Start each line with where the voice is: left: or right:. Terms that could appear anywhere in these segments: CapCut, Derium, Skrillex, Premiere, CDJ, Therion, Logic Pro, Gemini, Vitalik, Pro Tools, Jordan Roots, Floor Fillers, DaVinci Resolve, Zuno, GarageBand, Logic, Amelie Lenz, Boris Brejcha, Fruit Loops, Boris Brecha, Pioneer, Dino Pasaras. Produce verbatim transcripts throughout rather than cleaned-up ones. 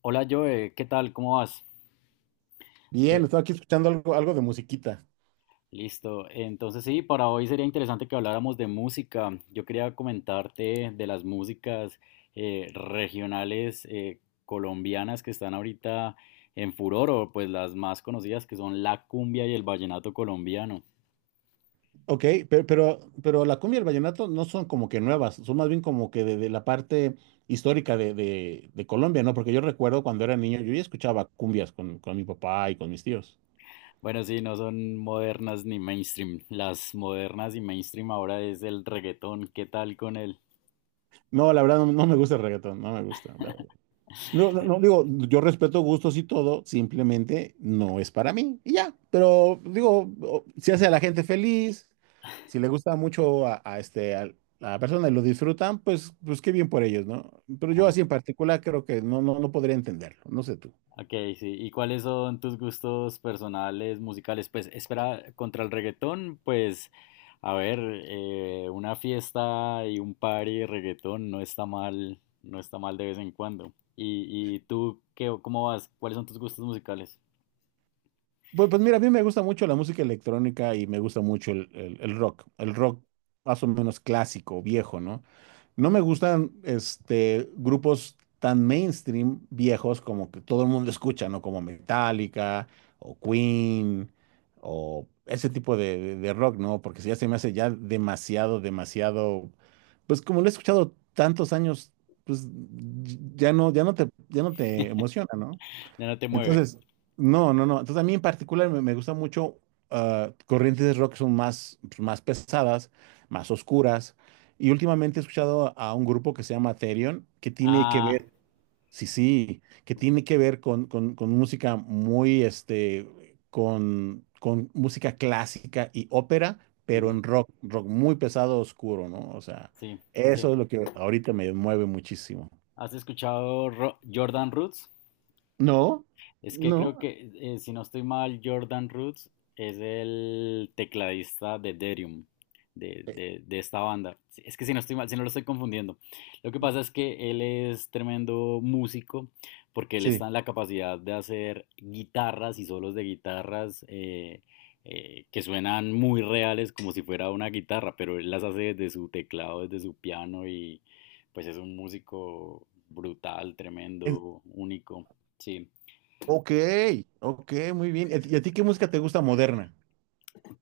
left: Hola Joe, ¿qué tal? ¿Cómo vas?
right: Bien,
left: Eh,
right: estaba aquí escuchando algo, algo de musiquita.
left: Listo. Entonces sí, para hoy sería interesante que habláramos de música. Yo quería comentarte de las músicas eh, regionales eh, colombianas que están ahorita en furor, o pues las más conocidas que son la cumbia y el vallenato colombiano.
right: Ok, pero, pero, pero la cumbia y el vallenato no son como que nuevas, son más bien como que de, de la parte histórica de, de- de Colombia, ¿no? Porque yo recuerdo cuando era niño, yo ya escuchaba cumbias con, con mi papá y con mis tíos.
left: Bueno, sí, no son modernas ni mainstream. Las modernas y mainstream ahora es el reggaetón. ¿Qué tal con él?
right: No, la verdad no, no me gusta el reggaetón, no me gusta. No, no, no, digo, yo respeto gustos y todo, simplemente no es para mí y ya. Pero digo, o- si hace a la gente feliz, si le gusta mucho a, a este al- a la persona y lo disfrutan, pues, pues qué bien por ellos, ¿no? Pero yo así en particular creo que no, no, no podría entenderlo. No sé tú.
left: Ok, sí. ¿Y cuáles son tus gustos personales, musicales? Pues espera, contra el reggaetón, pues, a ver, eh, una fiesta y un party de reggaetón no está mal, no está mal de vez en cuando. ¿Y, y tú qué, cómo vas? ¿Cuáles son tus gustos musicales?
right: Pues, pues mira, a mí me gusta mucho la música electrónica y me gusta mucho el, el- el rock, el rock más o menos clásico, viejo, ¿no? No me gustan este, grupos tan mainstream viejos como que todo el mundo escucha, ¿no? Como Metallica o Queen o ese tipo de, de- de rock, ¿no? Porque si ya se me hace ya demasiado, demasiado, pues como lo he escuchado tantos años, pues ya no, ya no te, ya no te emociona, ¿no?
left: Ya no te mueve.
right: Entonces, no, no, no. Entonces, a mí en particular me, me gusta mucho ah, corrientes de rock que son más, pues, más pesadas, más oscuras. Y últimamente he escuchado a un grupo que se llama Therion, que tiene que
left: Ah,
right: ver, sí, sí, que tiene que ver con, con- con música muy, este, con, con música clásica y ópera, pero
left: ujú,
right: en rock, rock muy pesado, oscuro, ¿no? O sea,
left: sí, sí.
right: eso es lo que ahorita me mueve muchísimo.
left: ¿Has escuchado Ro- Jordan Roots?
right: No,
left: Es que
right: no,
left: creo que, eh, si no estoy mal, Jordan Roots es el tecladista de Derium, de,
right: eh,
left: de- de esta banda. Si- Es que si no estoy mal, si no lo estoy confundiendo. Lo que pasa es que él es tremendo músico, porque él
right: sí.
left: está en la capacidad de hacer guitarras y solos de guitarras eh, eh, que suenan muy reales, como si fuera una guitarra, pero él las hace desde su teclado, desde su piano, y pues es un músico brutal, tremendo, único. Sí.
right: Ok, ok, muy bien. ¿Y a ti y a ti qué música te gusta moderna?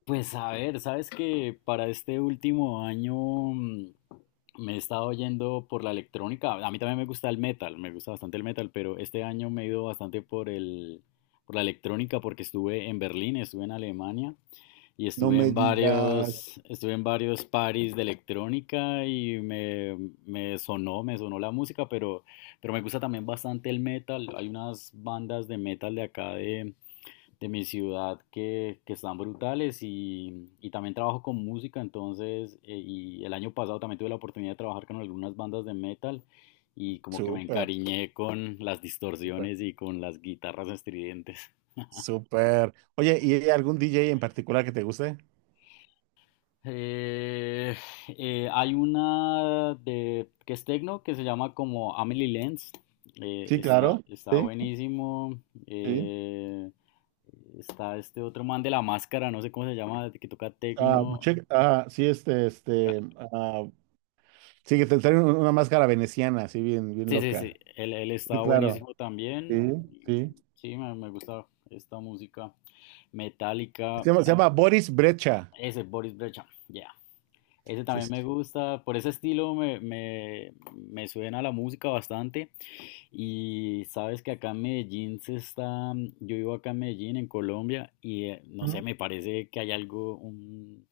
left: Pues a ver, sabes que para este último año mm, me he estado yendo por la electrónica. A mí también me gusta el metal, me gusta bastante el metal, pero este año me he ido bastante por el, por la electrónica porque estuve en Berlín, estuve en Alemania y
right: No
left: estuve
right: me
left: en
right: digas.
left: varios, estuve en varios parties de electrónica y me, me sonó, me sonó la música, pero, pero me gusta también bastante el metal. Hay unas bandas de metal de acá de de mi ciudad que, que están brutales y, y también trabajo con música, entonces, eh, y el año pasado también tuve la oportunidad de trabajar con algunas bandas de metal y como que me
right: Súper,
left: encariñé con las
right: súper,
left: distorsiones y con las guitarras estridentes.
right: súper. Oye, ¿y hay algún D J en particular que te guste?
left: Eh, eh, Hay una de, que es techno que se llama como Amelie Lenz, eh,
right: Sí,
left: está,
right: claro.
left: está
right: Sí,
left: buenísimo.
right: sí.
left: eh, Está este otro man de la máscara, no sé cómo se llama, que toca
right: Ah,
left: techno.
right: che- ah, sí, este, este. ah, Sí, que te trae un- una máscara veneciana, así bien, bien
left: Sí, sí, sí,
right: loca.
left: él, él
right: Sí,
left: estaba
right: claro.
left: buenísimo
right: Sí,
left: también.
right: sí.
left: Y sí, me, me gusta esta música
right: Se
left: metálica.
right: llama, se llama Boris Brecha.
left: Ese Boris Brejcha, ya. Ese
right: Sí,
left: también
right: sí,
left: me
right: sí.
left: gusta. Por ese estilo me, me, me suena la música bastante. Y sabes que acá en Medellín se está. Yo vivo acá en Medellín, en Colombia, y eh, no sé,
right: Ujú.
left: me parece que hay algo, un,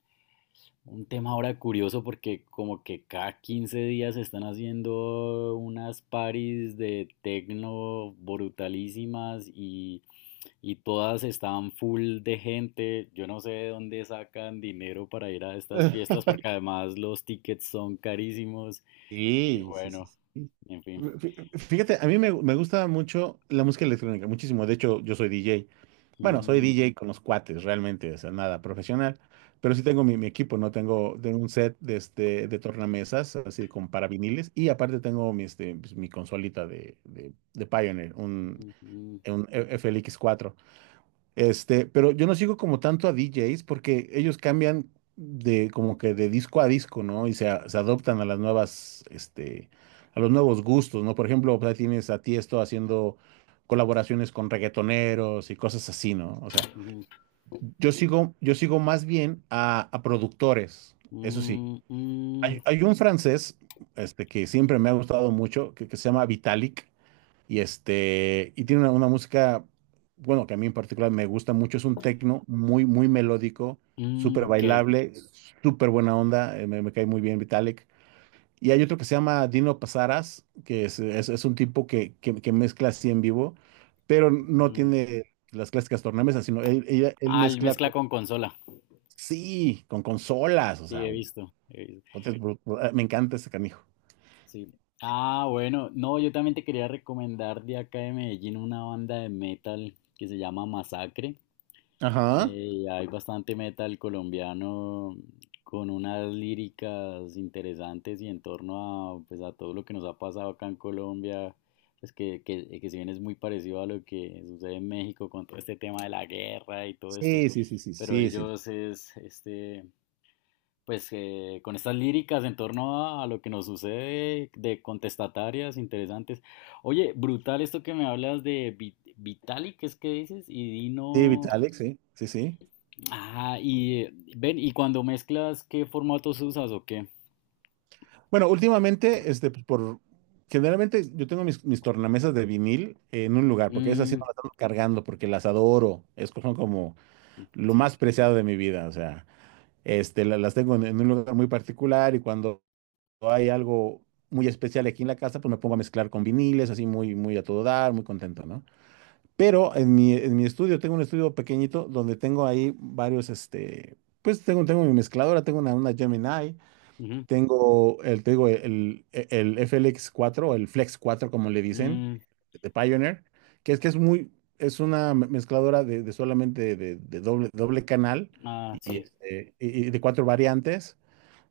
left: un tema ahora curioso porque como que cada quince días están haciendo unas paris de tecno brutalísimas y, y todas están full de gente. Yo no sé de dónde sacan dinero para ir a estas fiestas porque además los tickets son carísimos. Y
right: Sí, sí, sí.
left: bueno,
right: Sí.
left: en fin.
right: Fí- Fíjate, a mí me, me gusta mucho la música electrónica, muchísimo. De hecho, yo soy D J. Bueno, soy
left: Mm,
right: D J con los cuates, realmente, o sea, nada profesional. Pero sí tengo mi, mi equipo, ¿no? Tengo, tengo un set de, este, de tornamesas, así con para viniles. Y aparte tengo mi, este, pues, mi consolita de, de, de Pioneer, un,
left: ujú, ujú,
right: un F L X cuatro. Este, pero yo no sigo como tanto a D Js porque ellos cambian de como que de disco a disco, ¿no? Y se, a- se adoptan a las nuevas, este, a los nuevos gustos, ¿no? Por ejemplo, pues, ahí tienes a Tiesto haciendo colaboraciones con reggaetoneros y cosas así, ¿no? O sea,
left: ujú.
right: yo sigo, yo sigo más bien a, a productores, eso sí.
left: Mm, mm,
right: Hay, hay un francés, este, que siempre me ha gustado mucho, que, que se llama Vitalik. Y este, y tiene una, una música, bueno, que a mí en particular me gusta mucho, es un tecno muy, muy melódico,
left: mm,
right: súper
left: ok.
right: bailable, súper buena onda, eh, me, me cae muy bien Vitalik. Y hay otro que se llama Dino Pasaras, que es, es- es un tipo que, que- que mezcla así en vivo, pero no
left: Mm.
right: tiene las clásicas tornamesas, sino él, ella- él
left: Ah, el
right: mezcla
left: mezcla
right: con,
left: con consola.
right: sí, con consolas, o
left: Sí,
right: sea,
left: he visto, he visto.
right: puta, es bru- bru- me encanta ese canijo.
left: Sí. Ah, bueno, no, yo también te quería recomendar de acá de Medellín una banda de metal que se llama Masacre.
right: Ajá.
left: Eh, hay bastante metal colombiano con unas líricas interesantes y en torno a, pues, a todo lo que nos ha pasado acá en Colombia, pues que, que, que si bien es muy parecido a lo que sucede en México con todo este tema de la guerra y todo esto,
right: Sí, sí, sí, sí,
left: pero
right: sí, sí.
left: ellos es este, pues eh, con estas líricas en torno a, a lo que nos sucede de contestatarias interesantes. Oye, brutal esto que me hablas de Vi- Vitalik, ¿qué es que dices? Y
right: Sí,
left: Dino.
right: Vitalik, sí, sí, sí.
left: Ah, y eh, ven, y cuando mezclas, ¿qué formatos usas o qué?
right: Bueno, últimamente, este, pues, por generalmente yo tengo mis, mis tornamesas de vinil en un lugar, porque esas sí
left: Mm,
right: no las ando cargando, porque las adoro, es como, como lo más
left: sí.
right: preciado de mi vida, o sea, este, la- las tengo en, en un lugar muy particular y cuando hay algo muy especial aquí en la casa, pues me pongo a mezclar con viniles, así muy, muy a todo dar, muy contento, ¿no? Pero en mi, en mi estudio, tengo un estudio pequeñito donde tengo ahí varios, este, pues tengo, tengo mi mezcladora, tengo una, una Gemini,
left: Ujú,
right: tengo el, te digo, el, el F L X cuatro o el Flex cuatro como le dicen,
left: mm,
right: de Pioneer, que es que es muy, es una me- mezcladora de, de solamente de, de doble, doble canal
left: ah,
right: y,
left: sí.
right: este, y- y de cuatro variantes.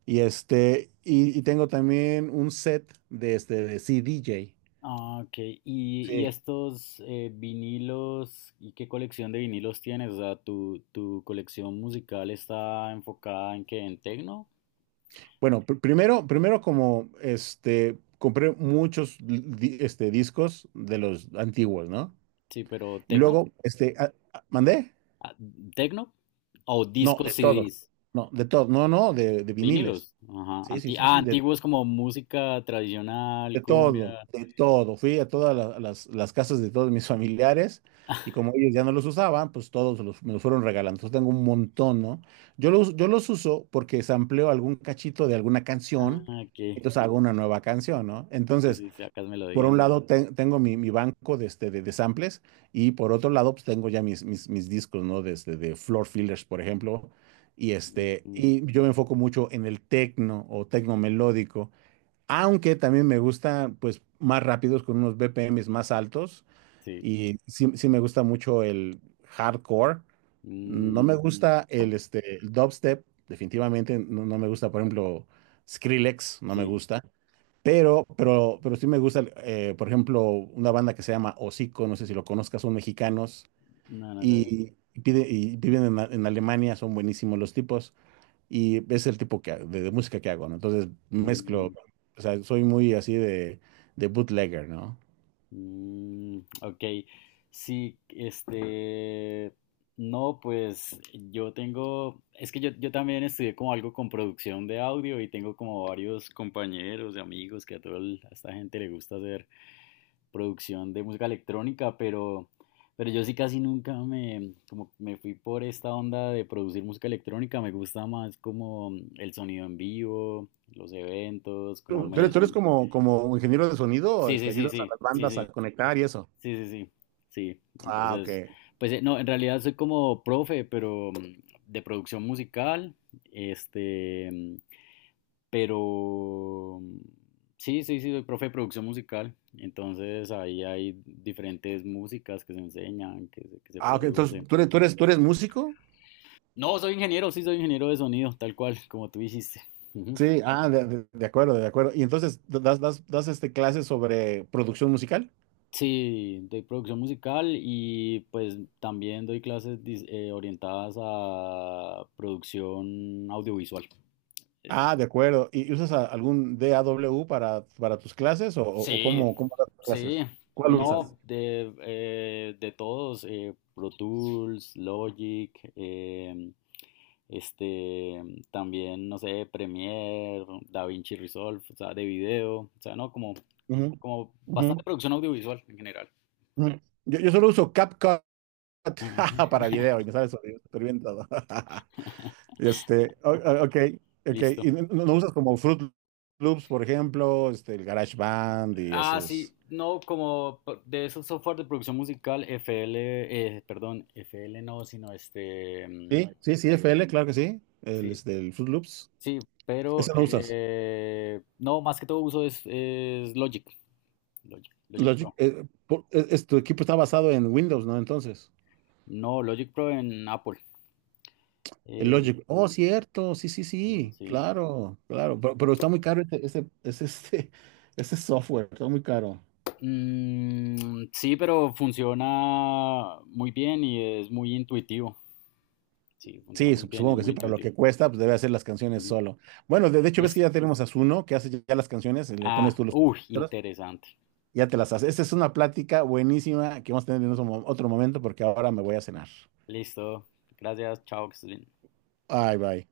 right: Y este, y, y tengo también un set de este de C D J.
left: Ah, ok. ¿Y, y
right: Sí.
left: estos eh, vinilos? ¿Y qué colección de vinilos tienes? O sea, ¿tu, tu colección musical está enfocada en qué? ¿En tecno?
right: Bueno, pr- primero, primero como este, compré muchos di- este, discos de los antiguos, ¿no?
left: Sí, pero
right: Y
left: ¿tecno?
right: luego, este, a- a- ¿mandé?
left: Ah, ¿tecno? O
right: No, de
left: discos
right: todo.
left: C Ds.
right: No, de todo. No, no, de, de viniles.
left: Vinilos. Ajá.
right: Sí, sí,
left: Anti
right: sí,
left: ah,
right: sí, de,
left: antiguos como música tradicional,
right: de
left: cumbia.
right: todo, de todo. Fui a todas la- las, las casas de todos mis familiares y como ellos ya no los usaban, pues todos los- me los fueron regalando. Entonces tengo un montón, ¿no? Yo los, yo los uso porque sampleo algún cachito de alguna canción,
left: Ah, que
right: entonces hago una nueva canción, ¿no?
left: sí,
right: Entonces,
left: sí, sí, acá es
right: por
left: melodías.
right: un lado ten- tengo mi, mi banco de, este, de, de samples y por otro lado pues, tengo ya mis, mis, mis discos, ¿no? Desde de Floor Fillers, por ejemplo. Y, este,
left: Mm,
right: y yo me enfoco mucho en el tecno o tecno melódico, aunque también me gusta pues más rápidos con unos B P Ms más altos
left: sí.
right: y sí, sí me gusta mucho el hardcore. No
left: Mm,
right: me Mm, gusta el, este, el dubstep, definitivamente no, no me gusta, por ejemplo, Skrillex, no me
left: sí.
right: gusta. Pero, pero, pero sí me gusta, eh, por ejemplo, una banda que se llama Hocico, no sé si lo conozcas, son mexicanos
left: No, no,
right: y, pide- y viven en, A- en Alemania, son buenísimos los tipos y es el tipo que, ha- de, de música que hago, ¿no? Entonces mezclo,
left: no.
right: o sea, soy muy así de, de bootlegger, ¿no?
left: Mm, ok, sí, este, no, pues yo tengo, es que yo, yo también estudié como algo con producción de audio y tengo como varios compañeros y amigos que a toda el- a esta gente le gusta hacer producción de música electrónica, pero, pero yo sí casi nunca me, como me fui por esta onda de producir música electrónica, me gusta más como el sonido en vivo, los eventos, como
right: ¿Tú tú eres,
left: me...
right: tú eres como, como ingeniero de sonido?
left: Sí,
right: Este,
left: sí, sí,
right: ¿ayudas a
left: sí,
right: las
left: sí,
right: bandas a
left: sí.
right: conectar y eso?
left: Sí, sí, sí, sí.
right: Ah, ok.
left: Entonces, pues eh, no, en realidad soy como profe, pero mm, de producción musical, este, mm, pero mm, sí, sí, sí, soy profe de producción musical. Entonces ahí hay diferentes músicas que se enseñan, que se, que se
right: Ah, ok. Entonces,
left: produce.
right: ¿tú eres, tú eres, tú eres músico?
left: No, soy ingeniero, sí, soy ingeniero de sonido, tal cual, como tú dijiste.
right: Sí, ah, de, de- de acuerdo, de acuerdo. Y entonces, ¿das, das, das este clases sobre producción musical?
left: Sí, de producción musical y pues también doy clases dis- eh, orientadas a producción audiovisual. Eh,
right: Ah, de acuerdo. ¿Y y usas a- algún dao para, para tus clases o, o- o
left: Sí,
right: cómo, cómo das tus
left: sí,
right: clases? ¿Cuál usas?
left: no, de, eh, de todos, eh, Pro Tools, Logic, em, este, también, no sé, Premiere, DaVinci Resolve, o sea, de video, o sea, no, como,
right: Ujú,
left: como
right: ujú,
left: bastante producción audiovisual en general.
right: ujú. Yo, yo solo uso CapCut para video y me sale súper bien súper bien todo. Este, o- o- ok, ok. ¿Y
left: Listo.
right: no, no usas como Fruit Loops, por ejemplo, este, el GarageBand y
left: Ah,
right: esos?
left: sí, no, como p- de esos software de producción musical, F L, eh, perdón, F L no, sino este,
right: Sí,
left: mm,
right: sí, sí, F L, claro que sí. El,
left: sí,
right: este, el Fruit Loops.
left: sí, pero
right: Ese no usas.
left: eh, no, más que todo uso es, es Logic, Logic, Logic
right: Logic,
left: Pro.
right: eh, por- es- es- tu equipo está basado en Windows, ¿no? Entonces,
left: No, Logic Pro en Apple.
right: el
left: eh,
right: Logic. Oh, cierto, sí, sí, sí,
left: sí.
right: claro, claro. Pero, pero está muy caro ese, ese, ese, este, ese software, está muy caro.
left: Mm, sí, pero funciona muy bien y es muy intuitivo. Sí, funciona
right: Sí,
left: muy
right: sup-
left: bien,
right: supongo
left: es
right: que sí,
left: muy
right: para lo
left: intuitivo.
right: que cuesta, pues debe hacer las canciones
left: Ujú.
right: solo. Bueno, de, de hecho, ves que
left: Listo.
right: ya tenemos a Zuno, que hace ya ya las canciones, eh, le pones
left: Ah,
right: tú los
left: uy,
right: letras,
left: interesante.
right: y ya te las hace. Esa es una plática buenísima que vamos a tener en otro mo- otro momento, porque ahora me voy a cenar.
left: Listo. Gracias. Chao, que estés bien.
right: Bye bye.